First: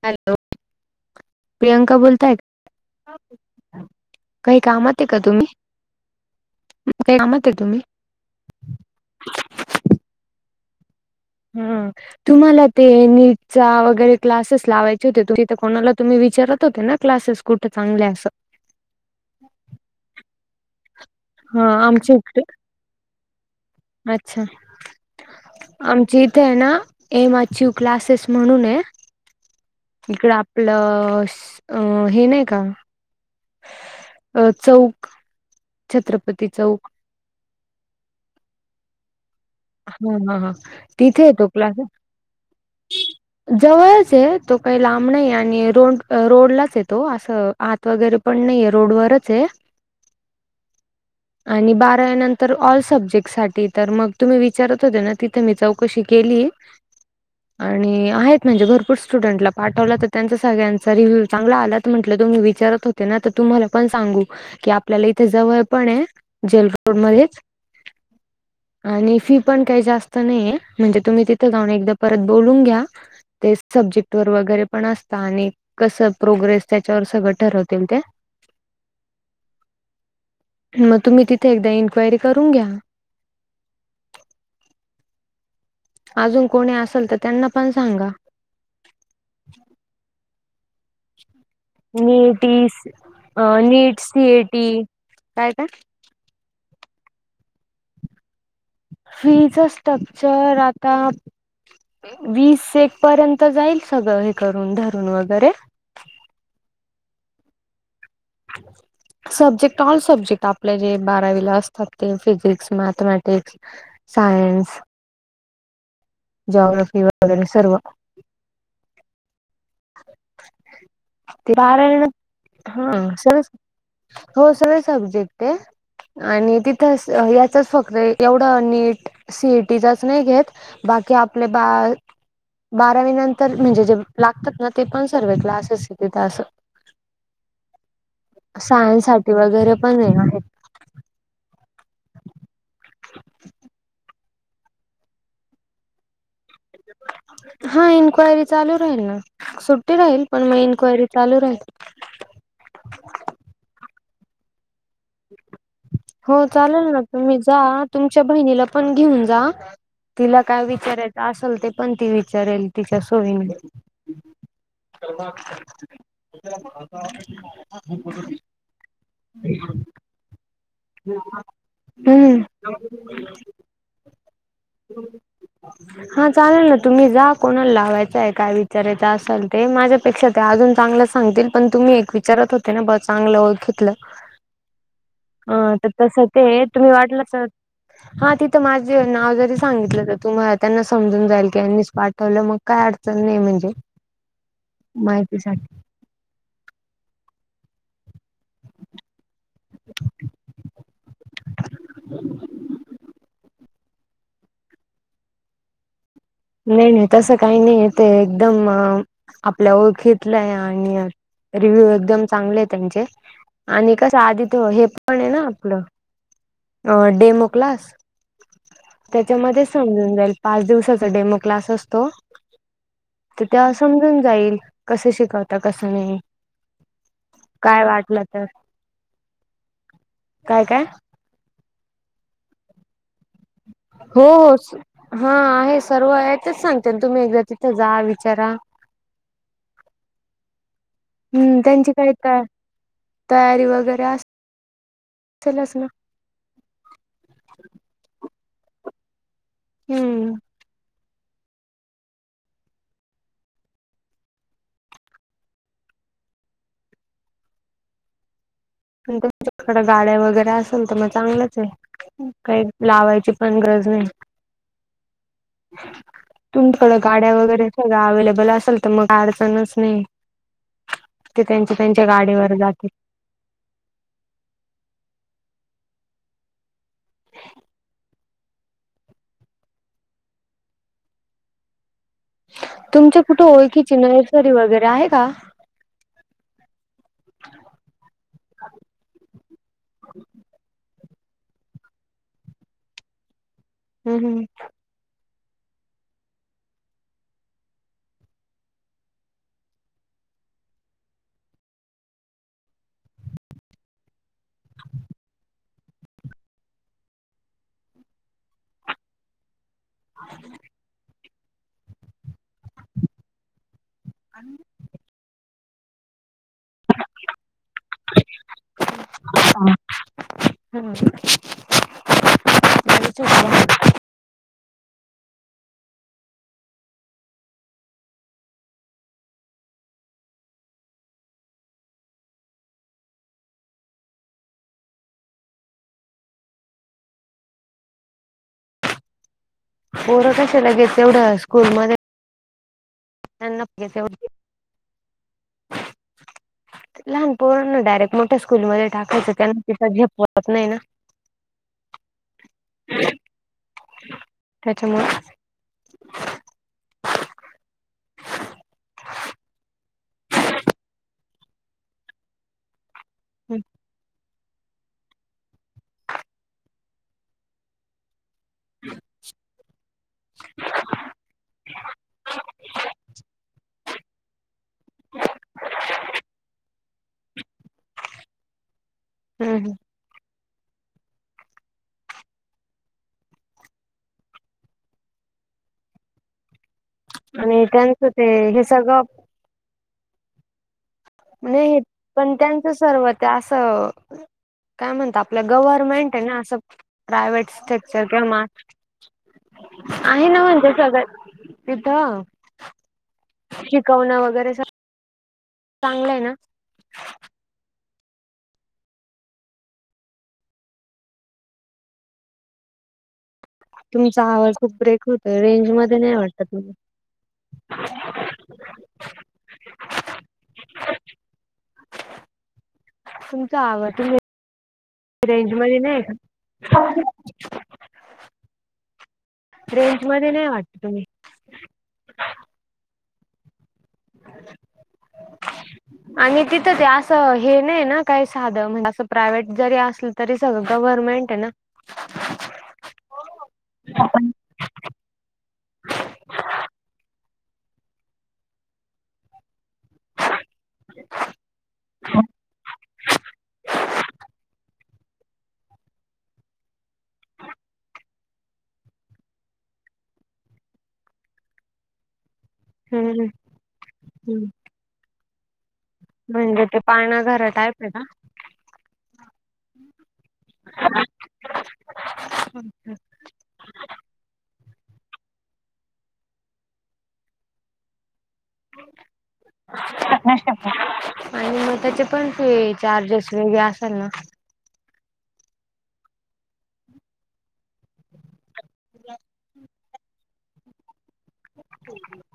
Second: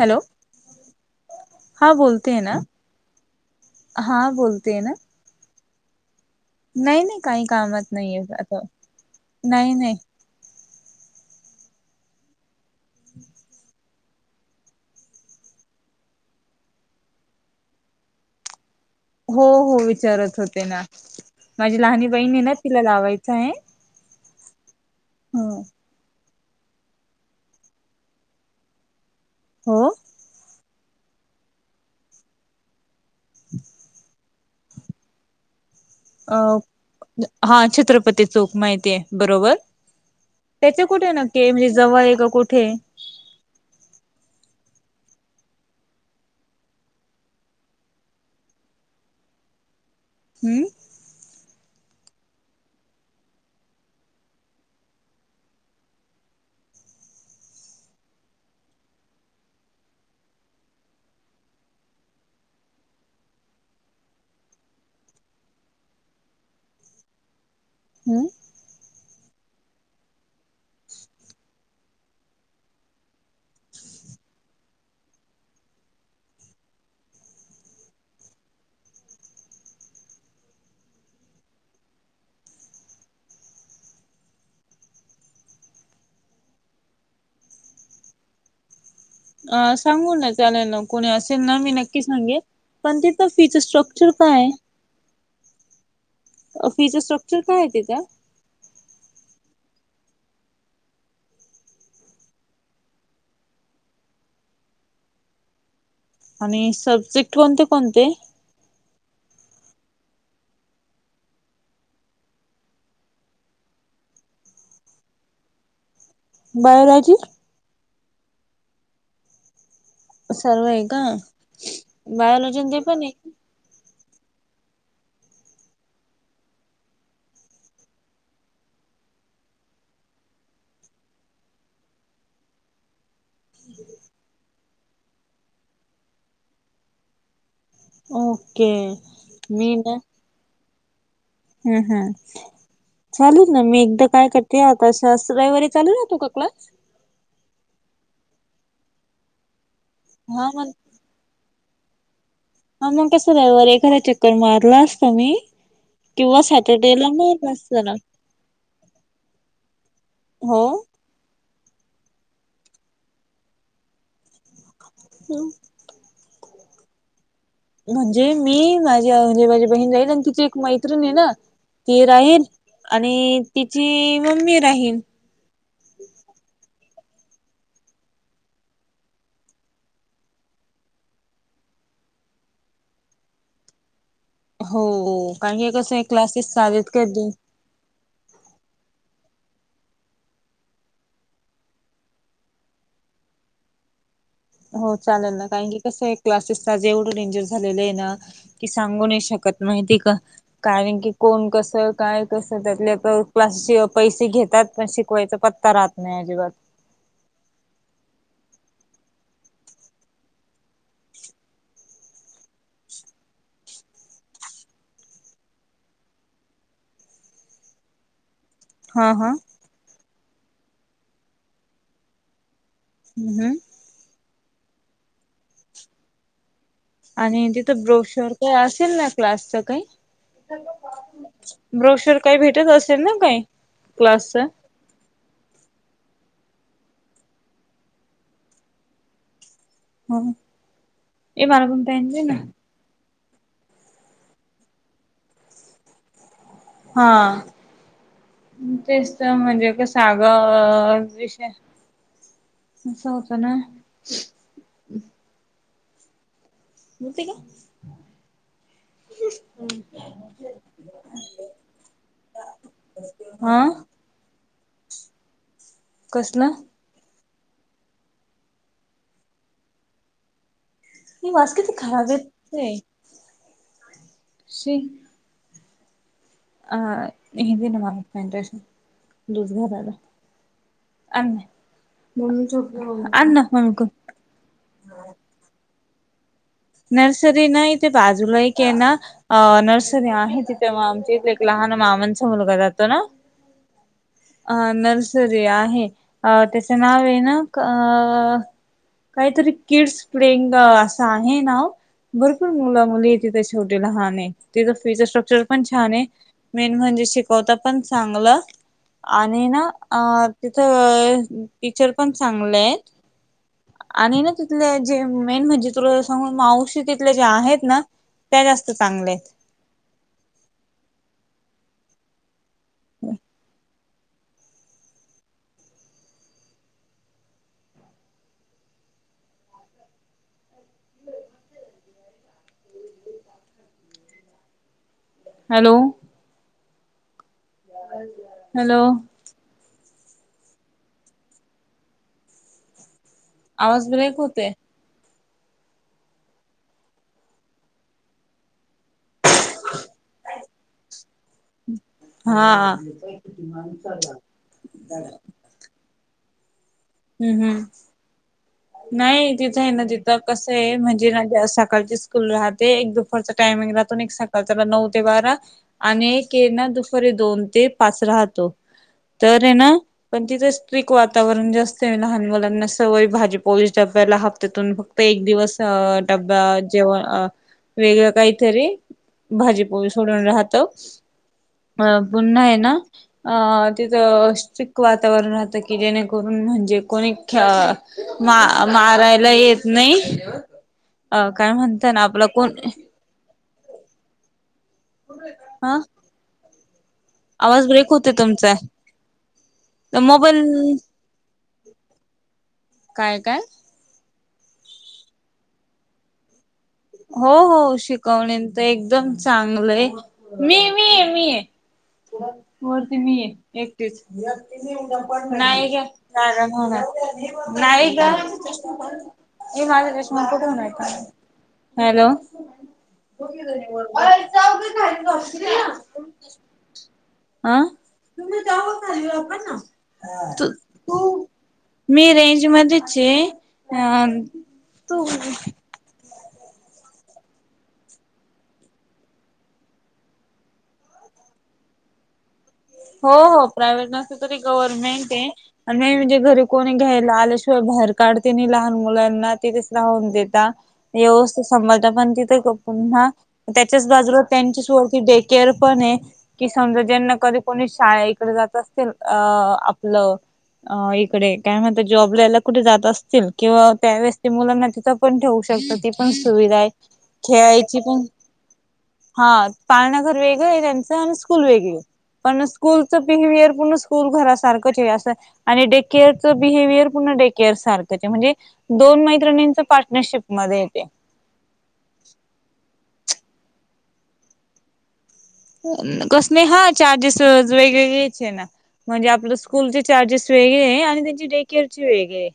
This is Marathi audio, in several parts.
हॅलो हा प्रियांका बोलताय बोलते ना का? हा काही बोलते कामात ना आहे का तुम्ही नाही नाही काही कामात आहे तुम्ही कामत नाहीय आता नाही नाही हम तुम्हाला ते नीटचा वगैरे क्लासेस लावायचे होते त तिथे कोणाला तुम्ही विचारत होते ना क्लासेस कुठे चांगले असं हो हो विचारत होते ना हा माझी लहनी आमच्या बहिण इकडे आहे ना तिला लावायचं आहे अच्छा हो आमची इथे आहे ना एम अचीव क्लासेस म्हणून आहे हा इकड आपलं अ हे नाही का अ चौ अ हा छत्रपती चौक माहिती आहे बरोबर हा हा हा त्याचे कुठे तिथे येतो नक्की म्हणजे क्लासेस जवळ आहे ग कुठे जवळच आहे तो काही लांब नाही आणि रोड रोडलाच आहे तो असं आत वगैरे पण नाहीे रोडवररच आहे हम्म आणि बारानंतर ऑल सब्जेक्ट सासाठी तर मग तुम्ही विचारत होते ना तिथे मी चौकशी केली आणि आहेत म्हणजे भरपूर स्टुडंटला पाठवलं तर त्यांचा सगळ्यांचा रिव्ह्यू चांगला आलात म्हटलं तुम्ही विचारत हो ते ना आता तुम्हाला पण सांगू की आपल्याला इथे जवळ पण आहे. जेल रोड मध्येच हम्म आणि फी पण काही जास्त नाहीये म्हणजे तुम्ही तिथं जाऊन एकदा परत बोलून घ्या ते सब्जेक्ट वर वगैरे पण असतात. आणि कसं प्रोग्रेस त्याच्यावर सगळं ठरवतील ते मग तुम्ही तिथे एकदा इन्क्वायरी करून घ्या अजून कोणी असेल तर त्यांना पण सांगा. अ सांगू ना चालेल नाग कोणी असेल ना मी नक्की सांगे नीटीस पण तिथं फीचर स्ट्रक्चर काय कायता फीचर स्ट्रक्चर काय आहे त्यािच्या फीच स्ट्रक्चर आता वीस एक पर्यंत जाईल सगळं हे करून धरून वगैरे आणि सब्जेक्ट कोणते कोणते? [unintelligible] सब्जेक्ट ऑल सब्जेक्ट आपले जे बारावीला असतात ते physics, mathematics science. Geography biology वगैरे सर्व सर्व आहे का ते [unintelligible] बायोलॉजी ते हा पण आहे सगलंच [inaudible] हो सगळे सब्जेक्ट ये. आणि तिथं याचच फक्त एवढं नीट सी ई टीचाच नाही घेत बाकी आपले बा बारावी नंतर म्हणजे जे लाग तात ना ते पण सर्व क्लासेस आहे तिथ असं ओके सायन्स साठी वगैरे पण हे आहे. हूं हूं चालू येत ना मी एकदा काय कर ते आता कशा अस रयवारी चालू राहतो का क्लास हा इन्क्वायरी चालू राहील ना सुट्टी राहील पण मग इन्क्वायरी चालू राहील. हा मग कसं रयवारी एखदा चक्कर मारलास ता मी हो किंवा चालेल ना सॅटर्डेला तुम्ही मारला जा असता ना तुमच्या बहिणीला पण घेऊन जा तिला हो काय विचाराय असल ते पण ती विचारेल तिच्या सोयीनी आता हम्म. [unintelligible] म्हणजे मी माझी म्हणजे माझी बहीण जाईल आणि तिची एक मै त्रीण ये ना ती हम्म राहील आणि तिची मम्मी राहील. हा चालेल ना तुम्ही जा कोणाला लावायचाय काय विचारायच असल ते माझ्य पेक्षा ते अजून चांगलं सांगतील पण तुम्ही एक विचारत होते ना ब चांगलं ओळखितलं. हो. अ कारण की त कसं तस ते क्लासेस चालेत तुम्ही वाटलं का तर हा तिथं माझे नाव जरी सांगितलं तर तु त्यांना समजून जाईल की यांनीच पाठवलं मग काय अडचण नाय म्हणजे हो चालेल ना माहितीसाठी कारण की कसं आहे क्लासेस एवढं डेंजर झालेलं आहे ना की सांगू नाय शकत माहितीय का? कारण की कोण कसं काय कसं त्यातले तर क्लास पैसे घेतात पण शिकवायचं पत त्ता राहत नाय अजिबात. नाय नाय तसं काही नाहीये. ते एकदम आपल्या ओळखीतलंय आणि रिव्ह्यू एकदम चांगले ये त्यांचे आणि कसं आधी त हे पण आहे ना आपलं अ डेमो क्लास हा हा त्याच्यामध्ये समजून जाईल पाच दिवसाचा डेमो क्लास असतो. हम्म त हम्म. तेव्हा समजून जाईल कसं शिकवता कसं नाही. आणि तिथं काय वाटलं ब्रोशर तर काही असेल ना क्लासच काही काय काय ब्रोशर काही भेटत असेल ना काही हो क्लासच हो हा आहे सर्व आहे तेच सांगते ना तुम्ही एकदा तिथ जा विचारा ए हम्म मला पण त्यांची पेन कायत दे काय ना तयारी वगैरे अस असेलच ना. हा तेच त्या म्हणजे कस अग हम्म विषय असं होत नाय. बोलती का? तुमच्याकड गाड्या वगैरे असेल तर मग चांगलंच आहे. काही लावायची पण हा गरज नाही. कसलं तुम तेवढं गाड्या वगैरे सगळ्या अव्लेबल असेल तर मग अडचणच नाही. ही ते वास किती त्यांच्या त्यांच्या खराब गाडीवर येतोय जातील. शी [unintelligible] [unintelligible] घरी वगैरे आहे का. नर्सरी ना इथे बाजूला एक आहे ना अ नर्सरी आहे तिथे म आमच्या इथ एक लहान मामांचा मुलगा जातो ना हम्म अ नर्सरी आहे अ त्याचं नाव आहे ना अ काहीतरी किडस ट्रेंड अस काही तरी आहे. ना भरपूर मुल मुली तिथ शेवटी लहान तिथ फीचर स्ट्रक्चर पण छा छान आहे मेन म्हणजे शिकवता पण चांगलं आणि ना अ तिथ टीचर पण चांगलेय आणि ना तिथले जे मेन म्हणजे तु सांगून मावशी तथल्या ज्या आहेत ना त्या जास्त चांगल्या आहेत. [unintelligible] [unintelligible] हा हॅलो. हॅलो. पोरं कश लगेच तेवढं स्कूलमध्ये आवाज ब्रेक होतोय [unintelligible] लहान पोराना डायरेक्ट मोठ्या स्कूलमध्ये टाकायचं त्यांना तिथं झेपवत नाही ना. हा. त्याच्यामुळे हम्म हम्म. नाही तिथं आहे ना तिथं कसं आहे म्हणजे सकाळची स्कूल राहते एक दो च हम्म टामिंग राहतो आण एक स त्याला नऊ ते बारा आणि एके ना दुपारी दोन ते पाच राहतो. तर आहे ना पण तिथं स्ट्रिक वातावरण जास्त लहान मुलांना सवय भाजी डब्या ह्त्यातून फक्त एक दिवस डबा जेव वेगळं काहीतरी भाजी हम्म पोळी सोडून राहत. अ पुन्हा आहे ना अ तिथ स्ट्रिक वातावरण राहतं की जेणे करून म्हणजे कोणी ख आणि त्यांचं ते हे सगळं यला येत नाही अ काय नाही म्हणता ना आपला पण कोण त्यांचं सर्वत ते असं काय म्हणता आपलं ह गव्हर्मेंट आहे ना असं प्रायवेट आवाज स्टेट ब्रेक च होते किंवा मा तुमचा तर आहे ना मोबाईल म्हणज सगळ्या तिथं काय काय श कवना वगैरे स चांगलं आहे ना. हो हो शिकवणेन तर एकदम चांगलं आहे मी मी आहे मी आहे. वरती मी आहे एकटीच तुमचा आवाज खूप ब्रेक होतोय नाही रेंज द्या. मध्ये नाही कारण वाटत मला होणार नाही ग. [unintelligible] हॅलो. तुमचा आवाज तुम्ही [unintelligible] रेंज मध्ये नाही रेंज मध्ये नाही वाटत तु तुम्ही मी रेंजमध्येच ये अ तू आणि तिथं ते असं हे नाही ना काय साध म्हणजे अस प्रायव्हेट जरी असल तरी सगळं गव्हर्मेंट आहे ना. हो हो प्रायव्हेट नसत तरी गव्हर्नमेंट आहे. पण हे म्हणजे घरी कोणी घ्यायला आल्याशिवाय बाहेर काढते नाही लहान मुलांना तिथे लाऊन देता. व्यवस्थ सभाळता पण तिथे पुन्हा त्याच्याच बाजूला त्यांचीच वरती डे केअर पण आहे, की समजा ज्यांना कधी कोणी शाळे इकडे जात असतील अ आपलं, इकडे काय म्हणत जॉब यायला. कुठे जात हम्म असतील किंवा त्या वळेस हम्म मुलांना तिथं पण ठेवू शकताते. पण सुविधा म्हणजे आहे, ते पाळणा घरा टाईप खेळायची आहे पण. का हा पाळनाघर वेगळ आहे त्यांचं आणि स्कूल वेगळ आहे पण स्कूलचं बिहेवियर पूर्ण स्कूल घरा सारखंच हे अस आणि डे केअर च बिहेवियर पुर्ण डे केअर सारखंच आहे म्हणजे दोन मैत्रिणींचं पार्टनरशिप मध्ये आहेते. आणि म त्याचे पण ते चार्जेस वेगळे असल ना. कस ने हा चार्जेस वेगळेच आहे ना म्हणजे आपलं स्कूलचे चार्जेस वेगळे आहे आणि त्यांची डे केअरचे वेगळे.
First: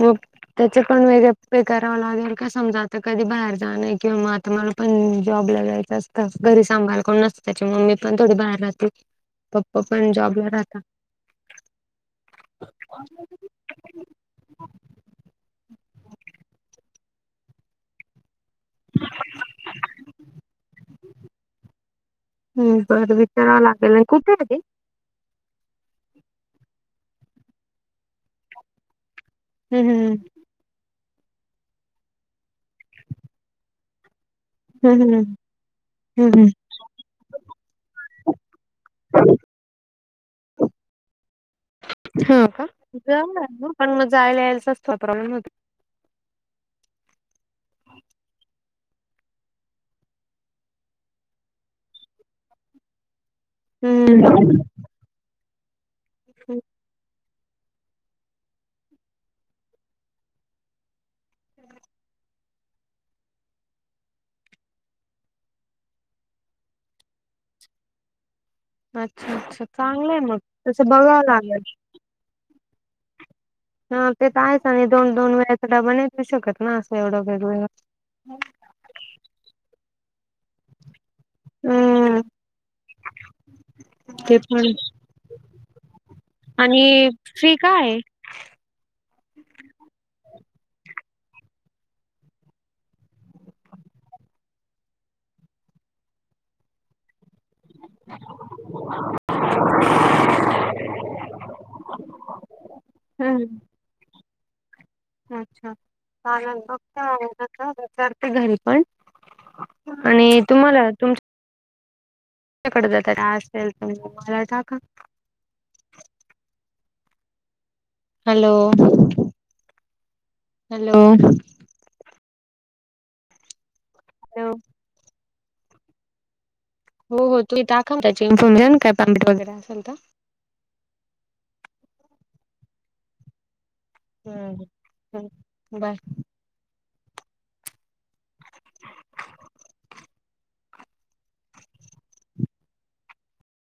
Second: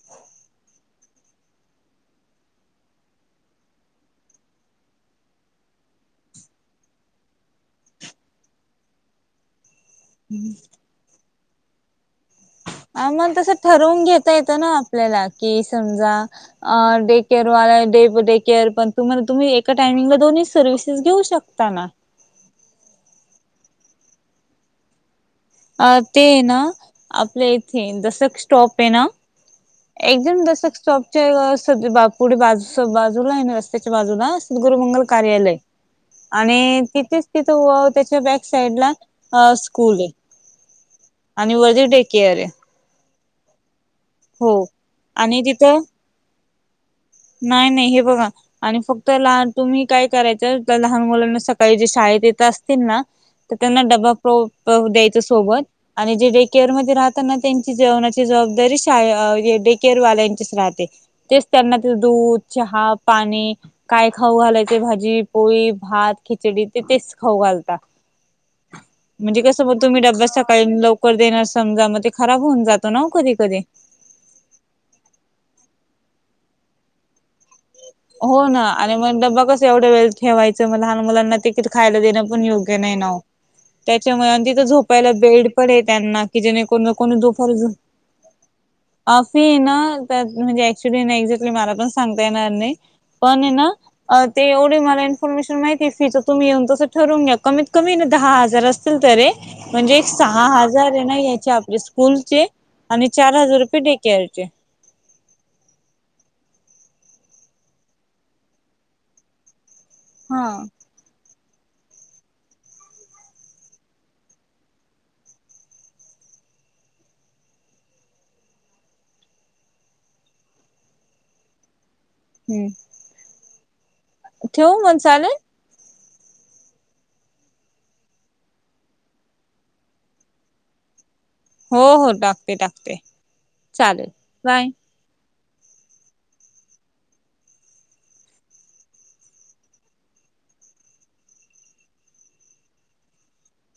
मग त्याचे पण वेगळ पे करावं लागेल का समजा आता कधी बाहेर जाने किंवा मा तर मला पण जॉबला जायचं असतं घरी सांभायला कोण नसतं त्याच्यामुळे मी पण थोडी बाहेर राहते. पप्पा पण जॉबला राहता. अ मग तसं ठरवून घेता येतं ना आपल्याला कि समजा डे केअरवा डेडे केअर पण तम्हाला तुम्ही एका टायमिंगला दोन्ही सर्व्हिसेस घेऊ शक ताना. हम् बरं विचारावं लागेल आणि कुठे आहे ग ते? अ ते ना आपल्या इथे दसक स्टॉप हे ना. हम्म हम्म एकदम दशक स्टॉप चे सद बा पुढे बाजू बाजूला आहे ना रस्त्याच्या बाजूला सद्गुरु मंगल हम्म हम्म कार्यालय. हम्म आणि तिथेच तिथं त्याच्या बॅक साइड ला स्कूल हे. हा का, केअर आहे [unintelligible] जायला हो आणि यायलाच [unintelligible] तिथं नाही नाही हे बघा. आणि फक्त लहान तुम्ही काय करायचं जर लहान मुलांना सकाळी जे शाळेत येत असतील ना. तर त्यांना डबा प्र हम्म द्यायच सोबत आणि जे डे केअर मध्ये राह त्यांना त्यांची जेवणाची जबाबदारी शा डेकेरवाल्याचीच राहते तेच त्यांना दूध, चहा, पाणी. काय खाऊ घालायचे भाजी, पोळी, भात, खिचडी तिथेच खाऊ घालतात. [inaudible] अच्छा म्हणजे अच्छा कसं म तुम्ही चांगलं आहे डब्या मग सकाळी तसं लवकर बघावं देणार लागेल समजा मते खराब होऊन जातो ना कधी कधी. हा ते तर आहेच आणि दोन दोन वेळाचा डबा नाय देऊ शकत ना असं एवढं वेग वेगळं. हो ना आणि मग डबा कस एवढं वेळ ठेवायचं म लहान मुलांना तिकीट खायला हम्म देणं पण योग्य नाही ना ओ. त्याच्यामुळे ते आणि पण तिथं आहे. झोपायला बेड पण आहे त्यांना कि जेने कोन आणि कोण दुपारी फी [unintelligible] अ फी ना त्यात म्हणजे ऍक्च्युली एक्झॅक्टली मला पण सांगता येनार नाई. पण आहे ना तेवढे मला इन्फॉर्मेशन माहिती आहे फीच तुम्ही येऊन तसं ठरून घ्या. कमीत कमी दहा हजार असतील तरी. म्हणजे एक सहा हजार आहे ना याचे आपले स्कूलचे आणि चार हम्म हजार रुपये डे केअर अच्छा, [unintelligible] बघ [unintelligible] विचारते घरी पण आणि हा तुम्हाला तुमच्या त्याच्याकड जात असेल तर मला टाका. Hello, hello. हम्म. हॅलो. ठेव मणसाले. हो हो तु टाखव त्याची इ्फॉर्मेशन कायट वगैरे असेल तर. हो हो टाकते टाकते. चालेल बाय. हम्म बाय. [unintelligible]